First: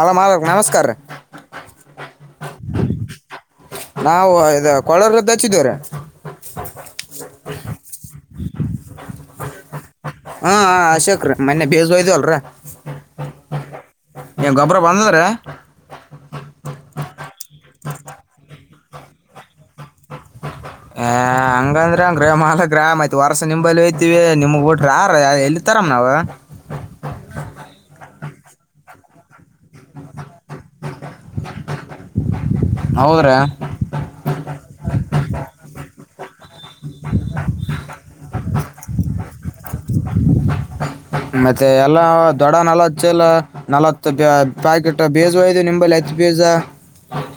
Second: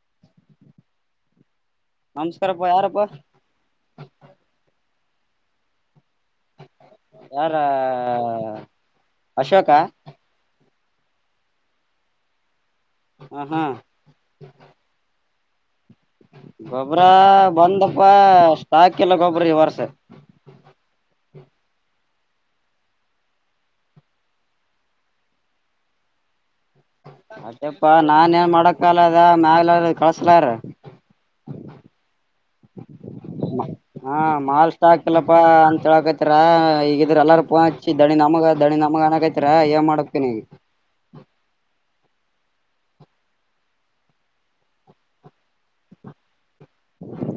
ಅಲ ಮಾ ನಮಸ್ಕಾರ ನಮಸ್ಕಾರಪ್ಪ ಯಾರಪ್ಪ ನಾವು ಇದ ಕೊಳಾರದ್ದ ಹಚ್ಚಿದೇವ್ರ ಯಾರ ಅಶೋಕ ಹಾ ಅಶೋಕ್ರ ಮೊನ್ನೆ ಬೇಜಯ್ದ ಅಲ್ರ ಹಾ ಹಾ ಬಂದದ್ರಿ ಗೊಬ್ಬ್ರ ಬಂದಪ್ಪ ಅಷ್ಟ ಹಾಕಲ್ಲ ಗೊಬ್ಬ್ರ ಈ ವರ್ಷೆ ಹ ಹಂಗಂದ್ರ ಅಂಗ್ರ ಮಾಲ ಗ್ರಾಮ್ ಆಯ್ತ್ ವರ್ಸ ನಿಂಬಲ್ಲಿ ಹಯ್ತಿವಿ ನಿಮಗ್ ಊಟ್ರ ಯಾರ ಎಲ್ಲಿತರ ನ ನಾವ ಹ್ಮ ಅದಪ್ಪಾ ನಾನ ಏನ್ ಮಾಡಕ್ಕಾಲ ಅದ ಮ್ಯಾಗಲೆ ಕಳ್ಸ್ಲ್ರ ಹೌದ್ರಿ ಹಾ ಮಾಲ್ ಾಕಲಪ್ಪ ಅಂತ ಹೇಳಕತಿರ ಈಗ ಇದ್ರ ಎಲ್ಲಾರ ಪ ಹಚ್ಚಿ ದಣಿ ನಮಗ ದಣಿ ನಮಗ ಅನಕೈತ್ರ ಎ ಮಡತಿನ ಮತ್ತೆ ಎಲ್ಲಾ ದೊಡ್ಡ ನಲವತ್ ಎಲ್ಲ ನಲವತ್ತು ಪ್ಯಾಕೆಟ್ ಬೇಜ್ ಇದು ನಿಂಬಲ್ಲಿ ಹಚ್ಚ ಗಜಾ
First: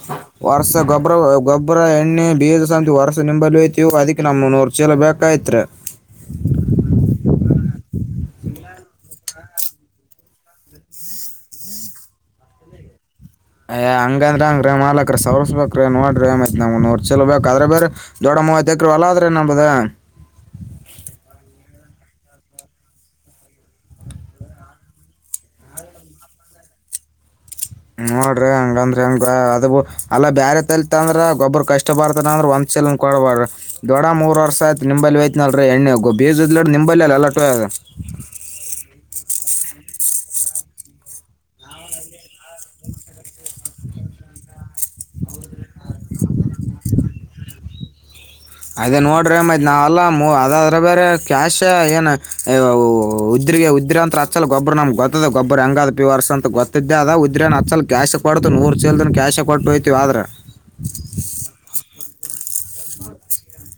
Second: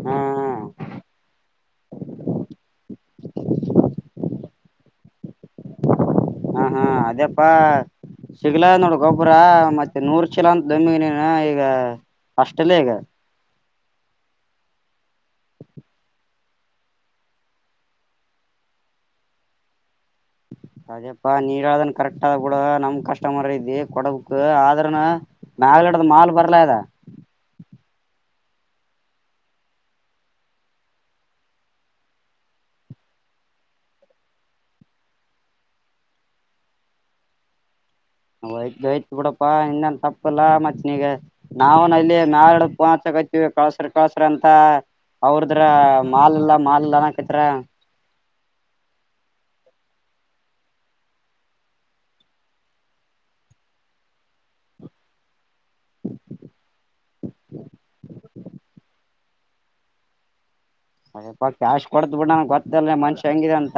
ಹಾ ವರ್ಷ ಗೊಬ್ರ ಗೊಬ್ಬರ ಎಣ್ಣೆ ಬೀಜ ಸಮತಿ ವರ್ಷ ನಿಂಬಲ್ಲಿ ಹಯತವು ಅದಕ್ಕೆ ನಮ್ ನೂರು ಚೀಲ ಬೇಕ ಕತೃ ಹಾ ಹಾ ಅದೇಪ್ಪಾ ಸಿಗ್ಲ ನೋಡ ಗೊಬ್ಬರ ಮತ್ತೆ ನೂರ್ ಚಲ ಅಂತ ದಮಿ ನೀನು ಈಗ ಅಷ್ಟಲ್ಲಗ ಅಯ್ ಹಂಗಂದ್ರ ಹಂಗ್ರೀ ಮಾಲಕ್ರ ಸವರ್ಸ್ಬೇಕ್ರೀ ನೋಡ್ರಿ ಮತ್ತ ನಮ್ ನೂರು ಚಲ ಬೇಕ ಆದ್ರೆ ಬೇರೆ ದೊಡ ಮೂವತ್ ಎಕರು ಅಲ್ಲ ಆದ್ರೆ ನಂಬದ ಅದ್ಯಪ್ಪಾ ನೀದನ್ ಕರೆಕ್ಟ್ ಆದ ಬಿಡ ನಮ್ ಕಸ್ಟಮರ್ ಇದಿ ಕೊಡಕ್ ಆದ್ರನ ಮಾಗಲಿಡದ ಮಾಲ್ ಬರ್ಲಾ ಇದ ನೋಡ್ರಿ ಹಂಗಂದ್ರ ಹೆಂಗ ಅದು ಅಲ್ಲ ಬೇರೆ ತಲತ್ ಅಂದ್ರ ಗೊಬ್ಬ್ರ ಕಷ್ಟ ಬರ್ತಾನ ಅಂದ್ರ ಒಂದ ಕೊಡ್ಬಾರ್ರ ದೊಡ ಮೂರ್ ವರ್ ಆಯತು ನಿಂಬಲ್ಲಿ ಆಯತನಲ್ರಿಎಣ್ಣೆ ಬೀಜದ್ಡ್ ನಿಂಬಲ್ ಅಲಟ್ ಒಯ್ತು ಯ್ತು ಬಿಡಪ್ಪಾ ಇನ್ನನ್ ತಪ್ಪಲ್ಲಾ ಮತ್ನಗ ನಾವನ್ಲ್ ನಾಡು ಪೋಗತವಿ ಕಳಸ್ರ ಕಳಸ್ರ ಅಂತ ಅವ್ರದ್ರ ಮಾಲ್ ಇಲ್ಲ ಮಾಲ್ ಇಲ್ಲಾನ ಕತ್ರ್ರ ಅದೇ ನೋಡ್ರಿತ್ ನಾವೆಲ್ಲ ಅದಾದ್ರೆ ಬೇರೆ ಕ್ಯಾಶ ಏನ್ ಉ ರಿಗೆ ಉದ್ರಾಂತರ ಅಚ್ಚಲ ಗೊಬರ ನಮ ಗೊದ ಗಬ್ಬ ಹೆಂಗ ಪಿ ವರ್ಸ್ ಅಂತ ಗೊತ್ತಿದ್ದೆ ಅದ ಇದ್ರ ಕ್ಯ ಕೊಡು ನೂರು ಚದ ಕ್ಯಾಶ ಕೊಟ್ಟು ಹೋಗ್ತೀವಿ ಆದ್ರೆ ಅ ಕ್ಯಾಶ್ ಕೊಡ್ತ ಬಿಡನ ಗೊತ್ತಲ್ ಮ ಹಂಗಿದೆ ಅಂತ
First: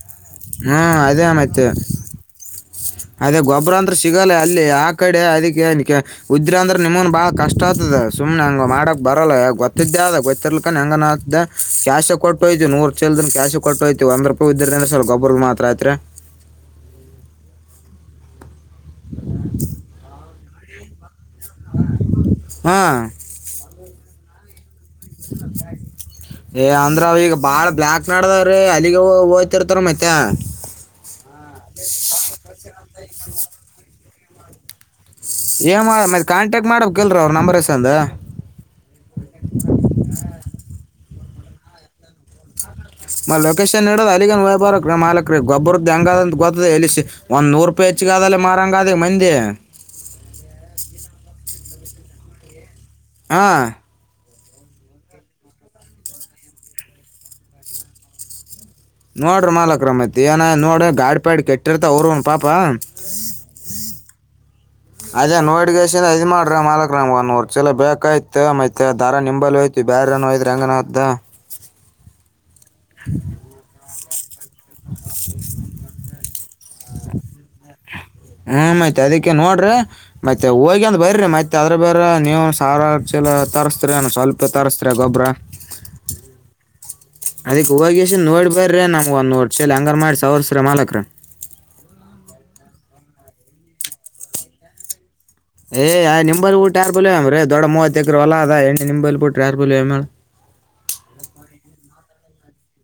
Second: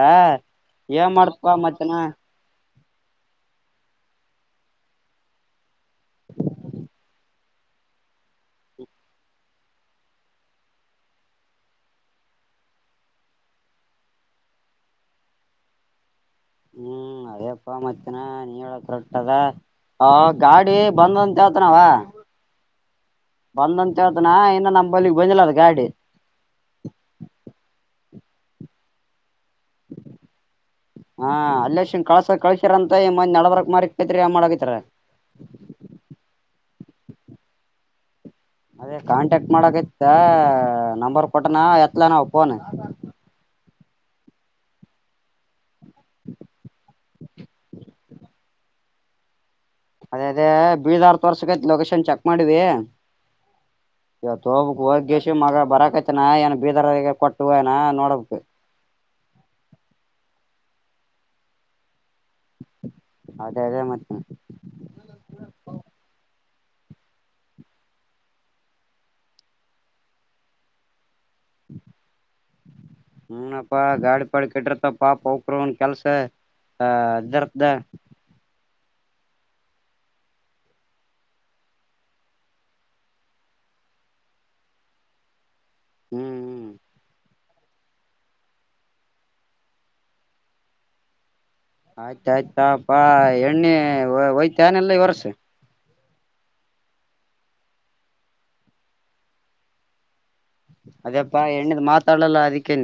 ಹ್ಞೂ ಏನ್ ಅದೇ ಮಾಡ್ತ್ವಾ ಮತ್ತೆ ಮಧ್ಯಾನ ಅದೇ ಗೊಬ್ಬ್ರ ಅಂದ್ರೆ ಸಿಗಲ್ಲ ಅಲ್ಲಿ ಆ ಕಡೆ ಅದಕ್ಕೆ ಉದ್ರ ಅಂದ್ರೆ ನಿಮ್ಮನ್ ಬಾಳ ಕಷ್ಟ ಆಗ್ತದ ಸುಮ್ನೆ ಹೆಂಗ ಮಾಡಕ್ ಬರಲ್ಲ ಗೊತ್ತಿದ್ದೆ ಅದ ಗೊತ್ತಿರ್ಲಕ ಹೆಂಗ ಕ್ಯಾಶ ಕೊಟ್ಟುಯ್ ನೂರ್ ಲ್ದ ಕ್ಯಾಶ ಕಟ್ಟೋಯಐತಿ ಒಂದ ರೂಪಾಯಿ ವಿದ್ಯ ನಡೆಸಲ್ ಗೊಬರಿಗೆ ಮಾತ್ರಯಐತ್ರಿ ಹ್ಮ್ ಅದೇಪ್ಪಾ ಮತ್ತನಾ ನೀ ಹೇಳೊಟ್ಟದ ಗಾಡಿ ಬಂದಂತ ಹೇಳ್ತನವಾ ಹಾಂ ಬಂದಂತ ಹೇಳ್ತನ ಇನ್ನು ನ ಏ ಅಂದ್ರ ಅವ ಈಗ ಬಾಳ ಬ್ಲ್ಯಾಕ್ ನಡದಾವ್ರೀ ಅಲ್ಲಿಗೆ ಹೋಗ್ತಿರ್ತಾರ ಮತ್ತೆ ಹಾ ಅಲ್ಲನ್ ಕಳ್ಸ ಕಳಸರಂತ ಮ ನಡಬರ್ಕ್ ಮಾರಿ ತ್ರಿ ಮಾಡಕತಾರ ಏ ಮಾಡ ಮತ್ತ ಕಾಂಟ್ಯಾಕ್ಟ್ ಮಾಡಕ್ ಕಲ್ರ ಅವ್ರ ನಂಬರ್ ಎಷ್ಟ ಅಂದ ಅದೇ ಕಾಂಟ್ಯಾಕ್ಟ್ ಮಾಡಕ ಇತ್ ನಂಬರ್ ಕೊಟ್ಟನಾ ಎತ್ತಲ ನಾವ ಫೋನ್ ಮ ಲೊಕೇಶನ್ ಇಡೋದ ಅಲ್ಲಿಗನ್ ವಯ್ಬಾರ ಮಾಲಕ ರ ಗೊಬರದ್ದಂಗಾದ ಅಂತ ಗೊತ್ತದ ಎಲ್ಲಿ ಒಂದ್ ನೂರು ರೂಪಾಯಿ ಹೆಚ್ಚಗದಲ್ಲ ಮಾರಾಂಗ ಅದ ಮಂದಿ ಅದೇ ಅದೇ ಬೀಳದಾರ್ ತ ವರ್ಸಗೈತ್ ಲೊಕೇಶನ್ ಚೆಕ್ ಮಾಡಿವಿ ಹಾ ಇವ ತ ಹೋಬಕ್ ಹೋಗ್ಯೇಶ ಮಗ ಬರಕತ್ತನ ಏನ ಬೀದರ್ಗ ಕೊಟ್ಟ ಏನ ನೋಡಬೇಕ ನೋಡ್ರಿ ಮಾಲಕಕ್ ರ ಮತ್ ಏನ ನೋಡ್ರಿ ಗಾಡಿ ಪ್ಯಾಡಿ ಕೆಟ್ಟಿರ್ತ ಅವ್ರ ಪಪ ಅದೇ ಅದೇ ಮತ್ತೆ ಅದ ನೋಮಾಡ ಅ ಮಾಲ್ಕ ರ್ ಒಂದೂರ್ ಚಲ ಬೇಕಾಯ್ತ ಮೈ ದಾರ ನಿಂಬಲ್ ಯ್ತ್ ಬೇರೆಏಯ್ರ ಹಂಗನ್ದ ಹನಪ್ಪಾ ಗಾಡಿ ಪಾಡಿ ಕಡ್ರತ ಪಾಪ ಅವಕರುನ್ ಕೆಲ್ಸ ಹ ಇರ್ ಹ್ಮಞ ಮತ್ ಅದಕ್ಕೆ ನೋಡ್ರರಿ ಮತ್ತೆ ಹೋಗಿ ಅಂದ ಬರರಿ ಮತ್ತೆ ಅದ್ರ ಬೇರೆ ನೀವು ಸಾರ ಚಲ ತರಿಸಸ್ತ್ರಾನ ಸ್ವಲ್ಪ ತರಿಸಸ್ತ್ರ ಗೊಬ್ಬ್ರ ಹ್ಮ್ ಅದಕ್ಕೆ ಹೋಗ ಎಸ ನೋಡಿ ಬರ್ರೀ ನಮ್ಗೆ ಒಂದು ಒೋಟ್ ಚಲ್ ಹ್ಯಂಗರ್ ಮಾಡಿ ಸ ಅವರ್ಸ್ರೀ ಮಾಲಕ್ ರೀ ಆಯ್ತ ಆಯ್ತಾಪಾ ಎಣ್ಣೆ ಒಯ್ತ ಏನೆಲ್ಲ ಇವರ್ಸ ಏನಿಂಬಲ್ ಬಿಟ್ಟ ಯಾರ್ ಬಲಮ್ರೀ ದೊಡ್ಡ ಮೂವತ್ತ ಎಕರು ಹೊಲ ಅದ ಎಣ್ಣ ನಿಂಬಲ್ ಬಿಟ್ಟ ಯಾರ್ ಬ ತಳಲ್ಲ ಅದಿಕೆ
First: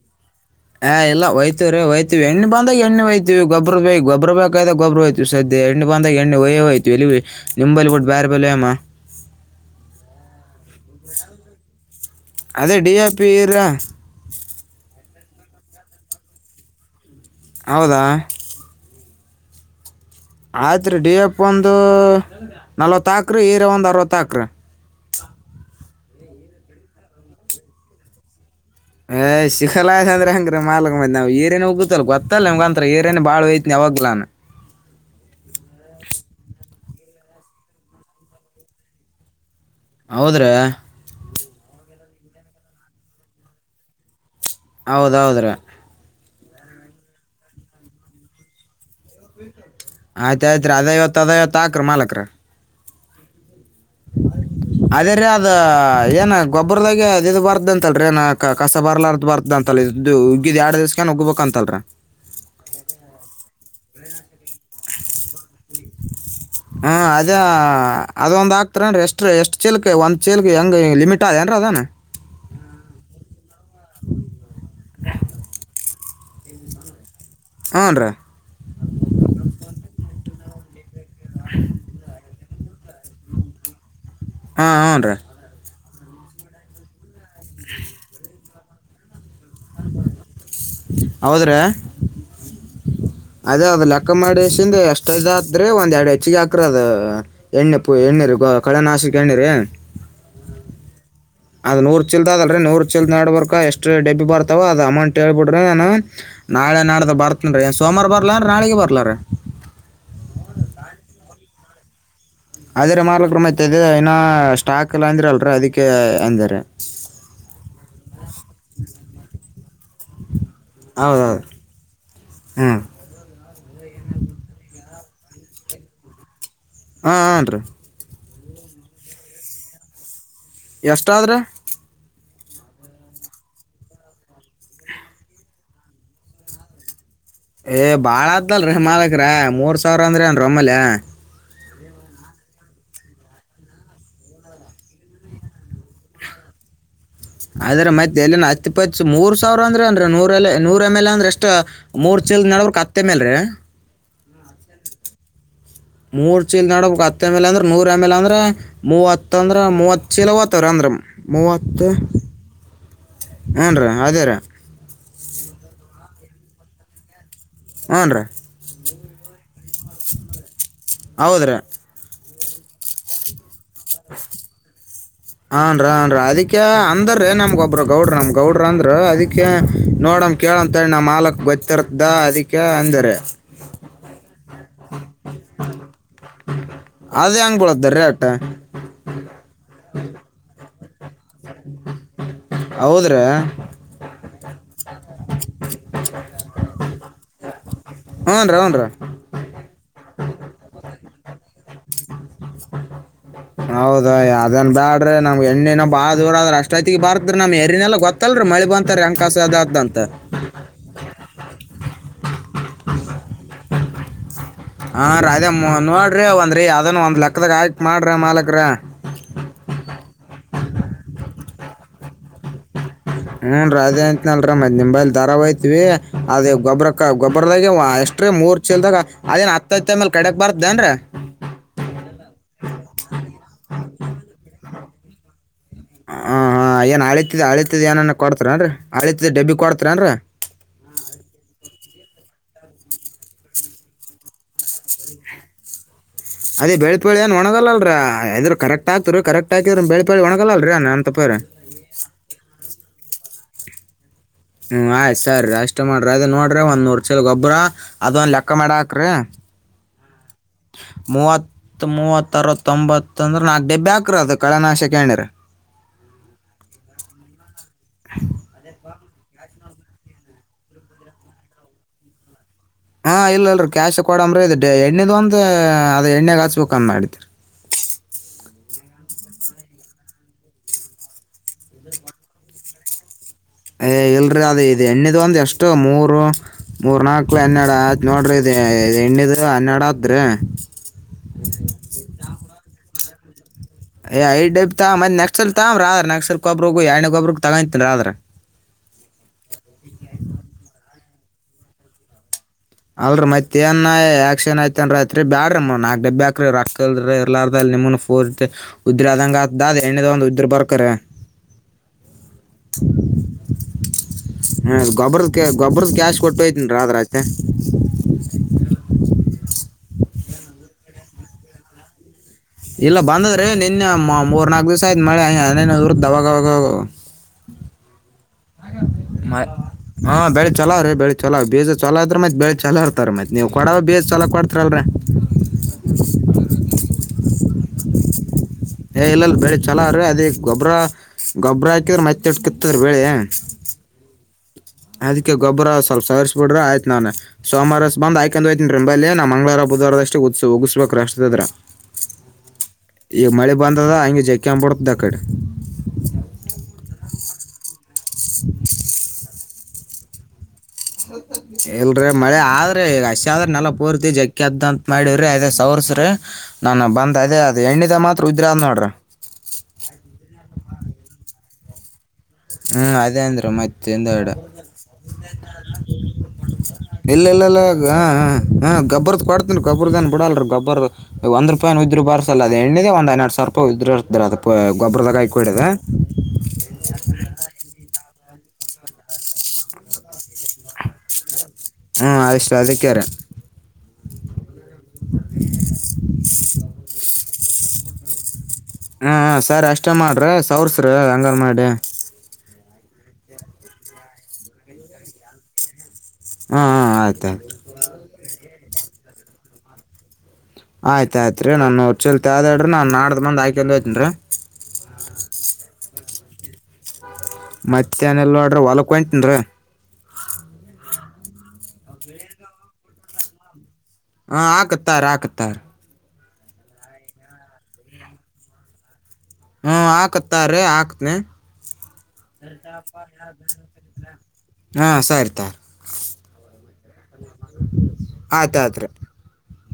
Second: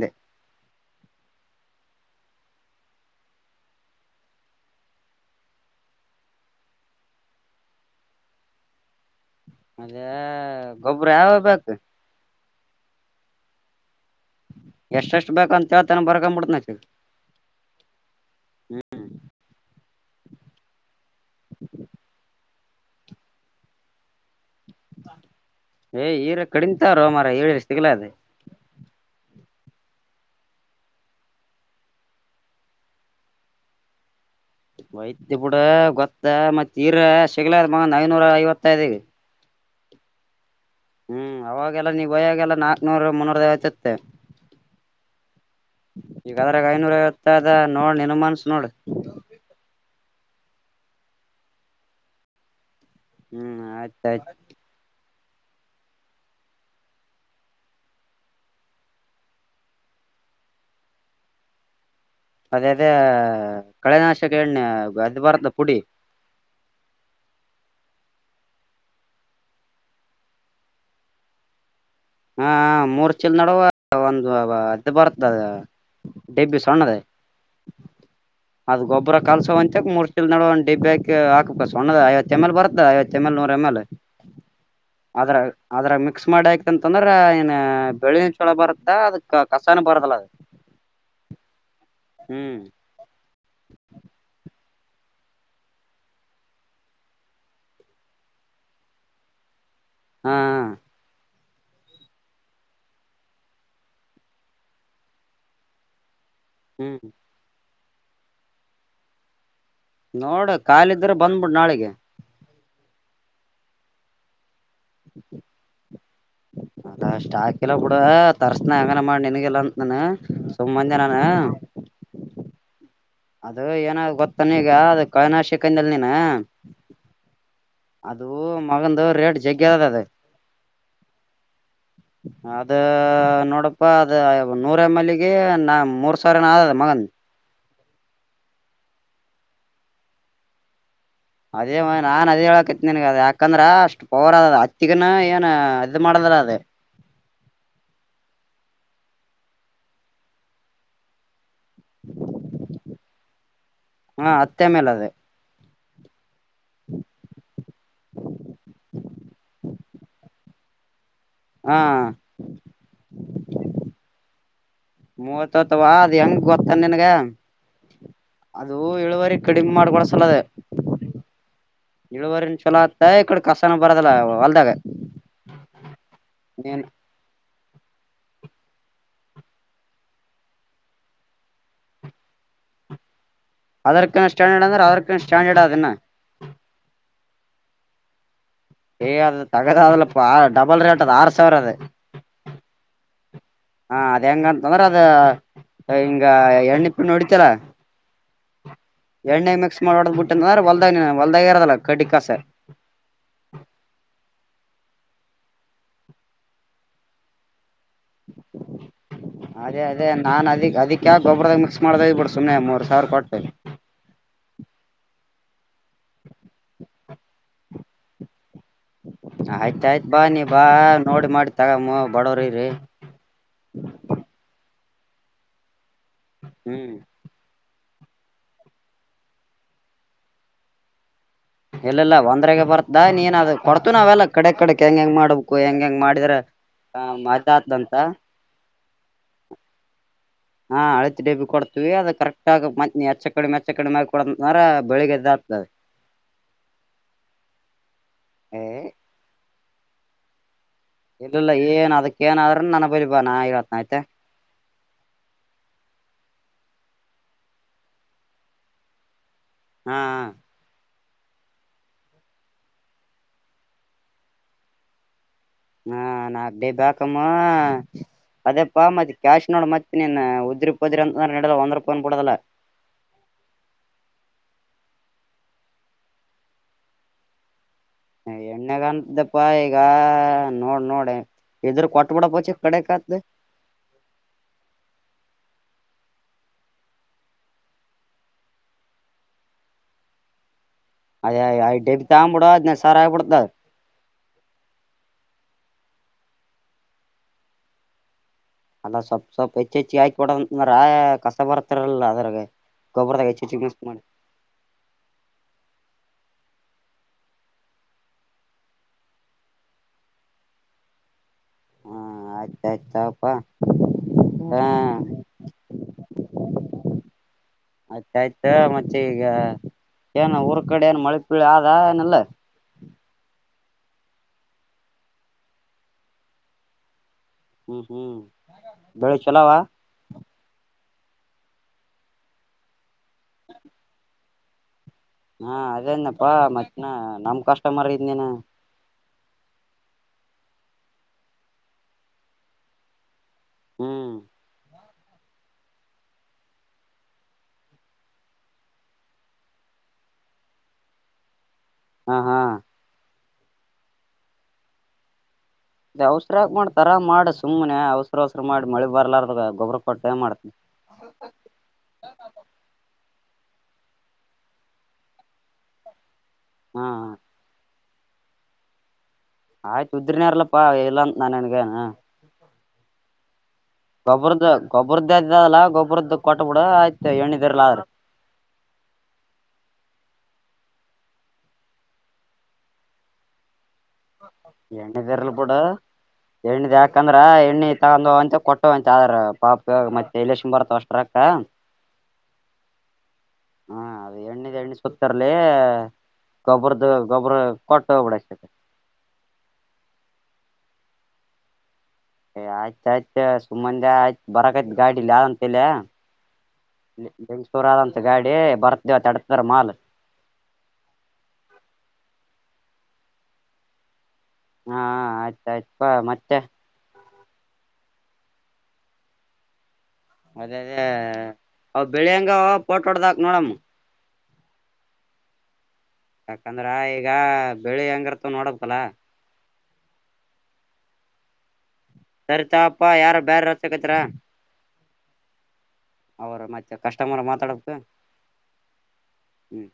ಹಾ ಇಲ್ಲ ಹಯ್ತವ ರೀಯ್ತವಿ ಎಣ್ಣ ಬಂದಾಗ ಎಣ್ಣೆ ಹಯ್ತಿವಿ ಗೊಬ ಬಗ್ ಗೊಬ್ಬ ಬೇಕ್ದಾಗ ಗೊಬ್ ಹಯ್ತವಿ ಸದ್ಯ ಎಣ್ಣ ಬಂದಾಗ ಎಣ್ಣು ವಯ ಹಯ್ವಿ ಇಲ್ಲಿ ನಿಂಬಲ್ಲಿ ಬಿಟ್ಟ ಬೇರೆ ಬೇ ಅಮ್ಮ ಅದೇ ಗೊಬ್ಬರ ಯಾವ ಬು ಅದೇ ಡಿಆರ್ಪಿ ಇರಾ ಎ ಎಷ್ಟು ಬೇಕ ಅಂತೇಳ್ತಾನ ಬರ್ಕೊಡತನ ಹೌದಾ ಆಯ್ತ್ರಿ ಡಿ ಎಫ್ ಒಂದು ನಲ್ವತ್ತ ಹಾಕ್ರಿ ಈರ ಒಂದ್ ಅರವತ್ತ ಹಾಕ್ರಿ ಏ್ ಈರ ಕಡಿಂತಾರ ಮಾರ ಏಳ ತಿಗ್ಲ ಅದ ಶಿಖಲಯ್ ಅಂದ್ರೆ ಹಂಗ್ರ ಮ ಮಾಲ್ಕ್ ಮ್ ನಾವ್ ಈರೇನ ಹೋಗಗುತ್ತಲ್ ಗೊತ್ತಲ್ಲ ನಿಮ್ಗಂತ್ರರ ಈರೇನ್ ಬಾಳ ಯ್ತಿ ಹೋಗಲಾನ ವೈದ್ಯ ಬಿುಡ ಗೊತ್ತ ಮತ್ತರ ಸಿಗ್ಲದ ಮ ಐನೂರ ಐವತ್ತಐದಿಗೆ ಹೌದ್ರೆ ಹ್ಮ್ ಅವಾಗೆಲ್ಲಾ ನೀವು ಬಯ್ಯಾಗೆಲ್ಲಾ ನಾಕ್ನೂರ್ ಮುನ್ನೂರವತುತ್ತೆ ಹೌದೌದ್ರಿ ಈಗ ಅದ್ರಾಗ ಐನೂರ ಐವತ್ತದ ನೋಡ್ ನಿನ್ಮನ್ಸ ನೋಡ್- ಆಯ್ತ ಆಯ್ತ್ರಿ ಅದೈವತ್ ಅದೈವತ್ ಆಕ್ರಿ ಮಾಲಕರ. - ಹ್ಮ್, ಆಯ್ತ, ಆಯ್ತಾ ಅದೇ ರೀ ಅದ ಏನ ಗೊಬ್ಬರದಾಗ ಇದು ಬರ್ದ ಅಂತಲ್ರಿ. ಏನ ಕಸ ಬರ್ಲಾದ ಅಂತ ಬರ್ತ ಅಂತಲ್ಲ ಇದು ಇ ಉಗ್ಗಿದ್ ಎರಡು ದಿವ್ಸಕ ಉಗ್ಬೇಕ ಅಂತಲ್ರಿ. ಅದೇ -ಅದೇ ಕಳೆನಾಶ ಅದು ಬರತದ ಪುಡಿ. ಅದೊಂದ್ ಆಕ್ತೀರೇನ್ರಿ, ಎಷ್ಟ್ -ಎಷ್ಟ್ ಚೀಲ್ಕ್ ಒಂದ ಚೀಲ್ಕ್ ಹೆಂಗ ಲಿಮಿಟ್ ಅದೇಏನ್ರಿ ಅದ. ನ ಹಾ, ಮೂರ್ ಚೀಲ ನಡುವ ಒಂದು ಅದು ಬರುತ್ತ ಅದ. ಡೆಬ್ಬಿ ಸಣ್ಣದ ಹ್ಞೂ ರೀ ಅದ್ ಗೊಬ್ಬರ ಕಲ್ಸ ಒಂತ ಮುರ್ಚಿಲ್ ನಡುವ ಡಿಬ್ಬ್ಯಾಕಿ ಹಾಕಪ ಸಣ್ಣದ ಐವತ್ತು ಎಮ್, ಎಲ್ ಬರತ್ತ ಐವತ್ತು ಎಮ್, ಎಲ್, ನೂರ್ ಎಮ್, ಎಲ್ ಹಾಂ ಹ್ಞೂ ರೀ ಆದದ್ರ ಅದ್ರಗ ಮಿಕ್ಸ್ ಮಾಡಿ ಆಕಿತಂತಂದ್ರ ಏನ್ ಬೆಳಿನ ಚೋಲಬರುತ್ತಾ ಅದ ಕಸಾನು ಪರದಿಲ್ಲ ಅ ಹೌದ್ರಿ ಹ್ಮ್, ಅದೇ ಅದ್ ಲೆಕ್ಕ ಮಾಡಿಗೆಸಿಂದಎಷ್ಟಾತದ್ರಿ, ಒಂದ್ ಎರಡು ಹೆಚ್ಚಿಗೆ ಹಾಕ್ರ ಅದ ಎಣ್ಣೆ ಪು ಎಣ್ಣಿ, ಕಳೆ ನಾಶಕ ಎಣ್ಣಿರಿ ಹ್ಮ್ [inaudible] ಅದ್ ನೂರು ಚೀಲ್ದ್ ಅದಲ್ರಿ ನೂರು ಚೀಲ್ ನಡ್ಬರ್ಕ್ ಎಷ್ಟು ಡಬ್ಬಿ ಬರ್ತಾವೋ ಅದು ಅಮೌಂಟ್ ಹೇಳ್ಬಿಡ್ರೆ ನಾನು ನಾಳೆ ಹ್ಮ್ ನಾಡ್ದೆ ಬರ್ತೇನ್ ರೀ ಏನ್ ಸೋಮಾರ ಬರ್ಲಾನ್ ನಾಳಿಗೆ ಬರ್ಲಾರೀ., ನೋಡ ಕಾಲಿದ್ರೆ ಬಂದ್ಬಿಡ್ ನಾಳಿಗೆ. ಅದೇ ರಿಮಾಲಕರ ಮತ ಅದೆಇನ ಸ್ಟಾಕ್ ಇಲ್ಲ ಅಂದ್ರ ಅಲ್ರರಿ ಅದಕ್ಕೆ ಅಂದಾರಿ. ಅಲ್ಲ ಸ್ಟಾಕ್ ಕಿಲ್ಲ ಬಿಡುವ ತರ್ಸಿತೀನ ಎಂಗನ ಮಾಡಿ ನಿನ್ಗೆಲ್ಲಂತ ನಾನ ಸುಮ ಅಂದ ನಾನ ಹ್ಮ್, ಅದು ಏನಾದ ಗೊತ್ತಾನ ಈಗ ಅದು ಕಳನಾ ಶಿಕಂದಲ್ ನೀನು ಹ ಹನ್ರಿೀ [unintelligible] ಅದು ಮಗಂದು ರೇಟ್ ಜಗ್ಗೆ ಅದದ ಅದ ಎಷ್ಟಾದ್ರಿ ಅದ ನೋಡಪ್ಪಾ ಅದ ನೂರ ಎಮ್ಮೆಲ್ಲಿಗೆ ನಾ ಮೂರ್ ಸಾವಿರನ ಆದದ ಮಗನ್ ಏಯ್ ಬಾಳ ಅತದ್ದಲ್ರಿ ಮಾಲಕ್ರ ಮೂರ್ ಸಾವಿರ ಅಂದ್ರಿ ಅಏನ್ಮ್ಮೋಲೆ. ಅದೇ ಮಗ ನಾನ್ ಅದೆಹೇಳಕತ್ ನಿನ್ಗಅ ಯಾಕಂದ್ರ ಅಷ್ಟ್ ಪವರ್ ಅದಾ. ಹತ್ತಿಗನ ಏನ್ ಇದ್ ಮಾಡದಿಲ ಅದ ಹ [inaudible] ಆದ್ರೆ ಮತ್ತೆ ಎಲ್ಲಿ ಹತ್ತುಪ್ಪತ್ ಮೂರ್ ಸಾವಿರ ಅಂದ್ರೆ ಅಂದ್ರ ನೂರ ನೂರ್ ಎಮ್ ಎಲ್ ಅಂದ್ರೆಷ್ಟ ಮೂರ್ ಚಲ್ ನಡವ್ರ ಕತ್ತೆ ಮೇಲ್ [unintelligible] ಹಾ, ಹತ್ತೆ ಎಮ್, ಎಲ್ ಅದೆ- ಮೂರ್ ಚೀಲ ನಡಬೇಕು ಹತ್ ಎಮ್, ಎಲ್ ಅಂದ್ರೆ, ನೂರ್ ಎಮ್, ಎಲ್ ಅಂದ್ರ ಮೂವತ್ತ ಅಂದ್ರೆ ಮೂವ ಚೀಲ ಅನ್ರ ಹಾ ಮೂವತ್ತು ಏನ್ರೀ ಅದೇ ರ [unintelligible] ಮೂವತ್ತ್ವಾ ಅದ್ ಹೆಂಗ ಗೊತ್ತಾನ ನಿನ್ಗ ಹ್ಞೂ ರೀ ಅದು ಇಳುವರಿ ಕಡಿಮೆ ಮಾಡ್ಕೊಳಸಲದ. ಹೌದ್ರಿ ಇಳುವರಿನುಚೋಲ ಆತ ಇ ಕ [unintelligible] ಹಾನ್ರಿ, ಹಾನ್ರಿ ಅದಕ್ಕೆ ನೀನ್ ಅಂದ್ರೀ ನಮ್ಗೊಬ್ಬ ಒಬ್ರು ಗೌಡ್ರ, ನಮ ಗೌಡ್ರ ಅಂದ್ರ ಅದಕ್ಕೆ ನೋಡಮ ಕೇಳಿ ನಮ್ ಮಾಲಕ್ ಗೊತ್ತಿರ್ತದ ಅದಿಕ ಅಂದಾರಿ. ಅದ್ರಿಕಿನ ಸ್ಟ್ಯಾಂಡರ್ಡ್ ಅಂದ್ರೆ ಅದ್ರಕಿನ ಸ್ಟ್ಯಾಂಡರ್ಡ್ ಅದನ್ನ [inaudible] ಅದ ಹೆಂಗ್ ಬುಳತದ ರೇಟ, ಏಯ್ ಅ ತಗದಾಗಲಪಡಬಲ್ ರೇಟ್ ಅದ ಆರ್ ಸಾವಿರ ಹೌದ್ರಿ, ಹಾ, ಅದ ಹೆಂಗಂತಂದ್ರೆ ಅದ ಹಿಂಗ ಎಣ್ಣಿ-ಪಿಣ್ಣಿ ಹೊಡಿತಲ. ಹ್ಞೂ ರೀ ಹ್ಞೂ ರೀ - ಹೆಣ್ಣಾಗಿ ಮಿಕ್ಸ್ ಮಾಡಿಬಿಟ್ಂದ್ರಹೋಲದಾಗೆ ಇದ್ದಿಲ್ಲ ಕಡ್ಡಿ -ಕಸ. ಹೌದಾ! ಯಾವ್ದನ್ ಬ್ಯಾಡ್ರಿ ನಮ್ಗೆಣ್ಣೆನ ಬಾಳದೂರಾದ್ರಿಅಷ್ಟ ಐತಿಗೆ ಬರತ್ ನಮ್ ನ್ನೆ [unintelligible] ಲ್ಲ ಗೊತ್ತಲ್ರಿ ಮಳಿ ಬಂತಂದ್ರಹೆಂಗಕಸದ್ದಂತ. ಕ್ಸ್ [unintelligible] ಮಾಡ್ದ್ ಬಿಟ್ಟ ಸುಮ್ನೆ ಮೂರ್ ಸಾವಿರ ಕೊಟ್ ಹಾ ರಾಧೆ ಮೊ- ನೋಡ್ರಿ ಒಂದ್ರಿ ಯಾವ್ದನ್ ಒಂದ್ ಲೆಕ್ಕದಾಗ ಹಾಕಿ ಮಾಡ್ರ ಮಾಲಕರ. ತಗ ಬಡವರ ರರಿ [inaudible] ಹ್ಮನ್ ರೀ ಅದೇಂತತ್ನಲ್ರ ಮ್ ನಿಂಬೈಲ್ ದಾರಾವ ಯತ್ವಿ ಅದ ಹ್ಮ್ ಗೊಬ್ರಕ್ಕ ಗೊಬರದಾಗ. ಅಷ್ಟ್ರೀ ಮೂರ್ ಚಲ್ದಾಗ ಅದೇನ್ ಹತ್ತೈತ್ತ ಮೇಲ್ ಕಡೆಕ್ ಬಾರ್ದೇನ್ರೀ. ಇಲ್ಲ ಇಲ್ಲ ಒಂದ್ರಾಗ ಬರ್ತ ನೀನ್ ಅದು ಕೊಡ್ತು ನಾವೆಲ್ಲ ಕಡೆ ಕಡೆಕ್ ಹೆಂಗ ಹೆಂಗ್ ಮಾಡಬೇಕು. ಹ ಹಾ ಏನ್ ಅಳತಿದ್ದ ಅಳಿತಿದ ಅದಾತದಂತ ಏನನ್ ಕೊಡ್ತಾರನ್ರರಿ ಅಳಿತಿದ್ದ ಡಬ್ಬಿ ಕೊಡ್ತಾರನ್ರರಿ. ಹಾ ಅಳಿತಿ ಡೇಬಿ ಕೊಡ್ತೀವಿ ಅದು ಕರೆಕ್ಟ್ ಆ ಮ ಎಚ್ಚ ಕಡಿಮೆ ಎಚ್ಚ ಕಡಿಮೆಿ ಕೊಡ್ರ ಬೆಳಿಗ್ಗೆದ. ಅೇ [inaudible] ಅದೇ ಬೆಳೆಪೇಳಿ ಏನ್ ಒಣಗಲ್ಲಲ್ರ ಅದ್ರರು ಏ ಕರೆಕ್ಟ್ ಆಾತರಿ ಕರೆಕ್ಟ್ ಹಾಕಿದ್ರ ಬೆಳ್ಪಳಿ ಒಣಗಲ್ಲಲ್. ಇಲ್ಲಿಲ್ಲ ಏನ್ ಅದಕ್ಕ ಏನಾದ್ರೂ ನನ್ನ ಬಲಿ ಬಾ ನಾ ಇರತ್ನ ಆಯ್ತೆ. ಹ್ಮ್ ಆಯ್ತ್ ಸರಿ ಅಷ್ಟ್ ಮಾಡ್ರಿ ಅದ ನೋಡ್ರಿ ಒಂದ್ ನೂರ್ ಚಲ ಗೊಬ್ಬ್ರ ಅದೊಂದು ಲೆಕ್ಕ ಮಾಡ ಹಾಕ್ರರಿ. ಹಾ ಹ. ಮೂವತ್ ಮೂವತ್ತ ಅರವತ್ತೊಂಬತ್ತ ಅಂದ್ರ ನಾ ಡೆಬ್ಬೆ ಹಕ್ರ ಅ ಕಳೆ ನಾಶಕ್ಕೆ ಣ್ರ. ಹಾ ನಾ ಅಕ್ಡೇ ಬಕಮ್ಮ ಅದೇ ಪಾ ಮತ್ತ ಕ್ಯಾಶ್ ನೋಡ ಮತ್. ನೀನ್ನ ಉದ್ರಿದ್ರಿ ಅಂತೆ ನಡಲ್ಲ ಒಂದ್ರಪ್ಪ ಬಿಡುದಲ್ಲ. ಹಾ ಇಲ್ಲಲ್ರರಿ ಕ್ಯಾಶ್ ಕೊಡಂಬ್ರ ಇದು ಎಣ್ಣೆದು ಒಂತ ಅದ ಎಣ್ಣೆ ಹಾಚ್ಬೇಕು ಅಂದ ಮಾಡಡತ್ರಿ. ಎಣಯಾಗಂತ್ದಪ್ಪಾ ಈಗ ನೋಡ್ ನೋಡ ಇದ್ರ ಕೊಟ್ಬಿಡ ಪಚಿ ಕಡೆಕ್ತ್. ಏ್ ಇಲ್ರರಿ ಅದೇ ಇದು ಎಣ್ಣಿದ್ ಒಂದ್ ಎಷ್ಟು ಮೂರು ಮೂರ್ ನಾಕ್ಲ್ ಎನ್ನೆಡು ಆಯ್ತ್ ನೋಡ್ರಿ ಇ. ಹೆಣ್ಣದು ಹನ್ನೆರಡು ಹ್ರ. ಅದೇ ಐಬಿ ತಗ ಬಿಡ ಅದನ್ನಸಾರ ಆಗಿಡ್ತ. ಏ ಐ ಡಬ್ಬ ತ ಮತ್ತತ್ ನೆಕ್ಸ್ಸಲ್ ತಗ ರಾ್ರ ನಕ್ಸ್ಸಲ್ ಕೊಬಗ ಎರಡ್ನಗ ಕೊಬರುಗ ತಗಂತನ್ ರಾ್ರ. ಅಲ್ಲ ಸ್ವಲ್ಪ್ ಕಷ್ಟ ಬರ್ತಾರಲ್ಲ ಅದ್ರಾಗಗೆ. ಅಲ್ರಿ ಮತ್ತತ್ ಏನ್ ಆಕ್ಕ್ಷಿನ್ ಆಯಐತೇನ್ರಿಯತ್ರಿ ಬೇ್ರಿ ನಾಕ್ ಡಬ್ಬೆ ಆ. ರಲ್ ಎ ನಿಮ ಫೋರ್ ಉದ್ರ ಆದದಂಗ ಅ ಎಣ್ಣದ ಒಂದ್ ಉದ್ರ ಬರ್ಕ್ರ. ಹಾ ಆಯ್ತ ಆಯ್ತಪ್ಪಾ. ಹಾ ಹಾಂ ಗೊಬ್ಬದ ಗೊಬ್ಬರದ ಕ್ಯಾಶ್ ಕೊಟ್ಟುೋಯ್ತೀನಿ ರಾ ಆದ್ರೆ ಅಷ್ಟೆ. ಆಯ್ತ ಆಯ್ತ ಮತ್ತೆ ಈಗ. ಏನ ಊರ್ ಕಡೆ ಏನು ಮಳೆ ಪಳಿ ಆದಏನಲ್ಲ. ಇಲ್ಲ ಬಂದದ್ರೆ ನಿನ್ನೆ ಮೂರ್ ನಾಕಕ್ ದಿವ್ಸ ಆಯ್ತ್ ಮಳೆ ಇರುದ್ದಾಗಾಗ. ಹ್ಮ್ ಹ್ಮ್ ಬೆಳಿ ಚಲೋವ ಹಾ ಬೆಳ ಚಲ ರೆ. ಬೆಳಿ ಚಲ ಬೀಜ ಚಲೋದ್ರ ಮತ್ ಬೆಳೆ ಚಲೋ ಇರ್ತ ಮತ್ ನೀ್ ಕೊಡ ಬೀಜ ಚಲಕ ಕೊಡ್ತಾರಲ್ರಿ. ಹಾ ಅದೇನಪ್ಪಾ ಮತ್ತನಾ ನಮ್ ಕಷ್ಟ ಮಾಡರ ಇದೇನ. ಏ ಇಲ್ಲಲ್ ಬೆಳಿ ಚಲ ಅ್ರೀ ಅದ ಗೊಬ್ಬರ ಗೊಬ್ಬ್ರ ಹಾಕಿದ್ರ ಮೈತ್ತ ಇಟ್ ಕತ್ತದೀ ಬೆಳೆ. ಹ್ಮ್ ಅದಕ್ಕೆ ಗೊಬ್ರ ಸ್ವಪ ಸವರಿಸ್ ಬಿ್ರ ಆಯ್ತ ನು ಸೋಮವಾರಸ್ ಬಂದ್ಯ್ಕ್ ಹಯ್ತೇನ್ ರಂಬಲ್ ನಾ ಮಂಗಲಾ ವಾ ಹಾರದಷ್ಟೇ ಉತ್ಸವ ಉಗಿಸಿಬೇಕು ರಾಷ್ಟ್ರದ ದ್ರ. ಹಾ ಹಾ. ಈಗ ಮಳಿ ಬಂದದ ಹಂಗಗೆ ಜಕಂಬ್ಬಿಡತದ ಆ ಕಡೆ. ಇ ಅವಸರಕ ಮಾಡ್ತರಾ ಮಾಡಿ ಸುಮ್ಮ್ನೆ ಅವಸ್ರ ಹ ಅವಸ್ರ ಮಾಡಿ ಮಳೆ ಬರ್ಲಾರ. ಗೊಬ್ಬರ ಕೊಟ್ಟೆ ಮಾಡ್ತನಿ. ಎಲ್ರ ಮಳೆ ಆದ್ರೆ ಹೇಗಷ್ಟ. [inaudible] [unintelligible] ಪೂರ್ತಿ ಜಕ್ಕೆ ಅದಂತ ಮಾಡಿರಿ ಅದೇ ಸೋರ್ಸ್ರಿ ಹಾ ನಾನ ಬಂದ್ ಅದೇ ಅದು ಎ [unintelligible] ಇದ ಮಾತ್ರ ಉದ್ರಾ ಅದ ನೋಡ್ರ ಆಯ್ತು ಉದ್ರನಾರಲಪ್ಪಾ ಎಲ್ಲಂತ ನಾನನ್ಗನ್ ಹ್ಮ್ ಅದೇ ಅಂದ್ರ ಮತ್ತೆ ಹಿಂದಗಡೆ ಗೊಬ್ರದ್ದ ಗೊಬ್ಬ್ರದ್ದ ಅದಲ್ಲ ಇಲ್ಲ ಇಲ್ಲ ಇಲ್ಲ ಆದ್ರ ಗಬ್ಬರದ [inaudible] ಕೊಡ್ತೀನ ಗಬ್ಬರದನ್ ಬಿಡಲರಿ ಗಬ್ಬರದ ಒಂದು ರೂಪಾಯ ಉದ್ರಿ ಬಾರ್ಸ ಅದೆ ಎನ್ನಿಗೆ ಒಂದ್ ಹನೆರಾಡ್ ಸಾವಿರ ಪ ಇದ್ರ ಇರ್ತ್ರ ಅದು ಗೊಬ್ಬರದಾಗ ಎಣ್ಣಿದಿರ್ಲ್ ಬಿಡ ಆಯ್ಕಡಿದೆ [unintelligible] [inaudible] ತ ಕೊಟ್ಟಂ ಆದ್ರ ಪಾಪ ಮತ್ತೆ ಇಲ [inaudible] ಬರತ್ ಅಷ್ಟ ರೊಕ್ಕ ಹ್ಮ ಅಷ್ಟು ಅದಕ್ಕೆ ರಿ ಹಾ ಅದು ಎಣ್ಣದ್ ಎಣ್ಣೆ ಸುತ್ತರ್ಲಿ ಗೊಬರದ ಗೊಬ್ಬ್ರ ಕೊಟ್ಟ ಹೋಗ್ಬಿಡ ಅಷ್ಟ ಹ್ಮ ಸರ್ ಅಷ್ಟೇ ಮಾಡ್ರಿ ಸೌರ್ಸ್ರಿ ಹಂಗಾರ ಮಾಡಿ ಹ್ಮ್ ಆಯ್ತ ಸುಮ್ಮಂದ ಆಯ್ತು ಬರಕಾಯತ್ ಗಾಡಿಲಿ ಇಲ್ಲಿ [unintelligible] ಅಂತಲ ಹ್ಮ್ ಆಯ್ತು ಆಯ್ತು ಲಿಂಗಸೂರ ಆದಂತ ಗಾಡಿ ಬರ್ತೇವ ತಡತರ [unintelligible] ಮಾಲ್ ನಾ ನಾಡ್ದ ಬಂದ ಆಯಕೋಯತನ ರಿ ಹಾ ಆಯ್ತ ಆಯ್ಪಾ ಮತ್ತೆ ಮತ್ತ ಏನೆಲ್ಲ ನೋಡ್ರಿ ಹೊಲ ಒಟಿನೀರಿ ಅದೇ ಅದೇ ಅವ ಬೆಳಿಂಗ ಪೋಟ್ ಹೊಡ್ದಾಕ್ ನೋಡಮ್ಮ ಹಾ ಹಾಕತಾರ ಹಾಕತಾರ ಯಾಕಂದ್ರ ಈಗ ಬೆಳಿ ಹೆಂಗರ್ತ ನೋಡಕ್ಲ್ಲ ಹ್ಮ ಹಾಕತ್ತಾರೀ ಹಾಕ್ನತನ್ ಸರಿತಪ್ಪಾ ಯಾರ ಬ್ಯಾರ ಹಚ್ಚಕತಿರ ಹಾ ಸರಿತ ಅವರ ಮತ್ತೆ ಕಷ್ಟಮರ್ ಮಾತಾಡಬೇಕ ಆಯ್ತು ಆಯ್ತು ರೀ ಹ್ಮ್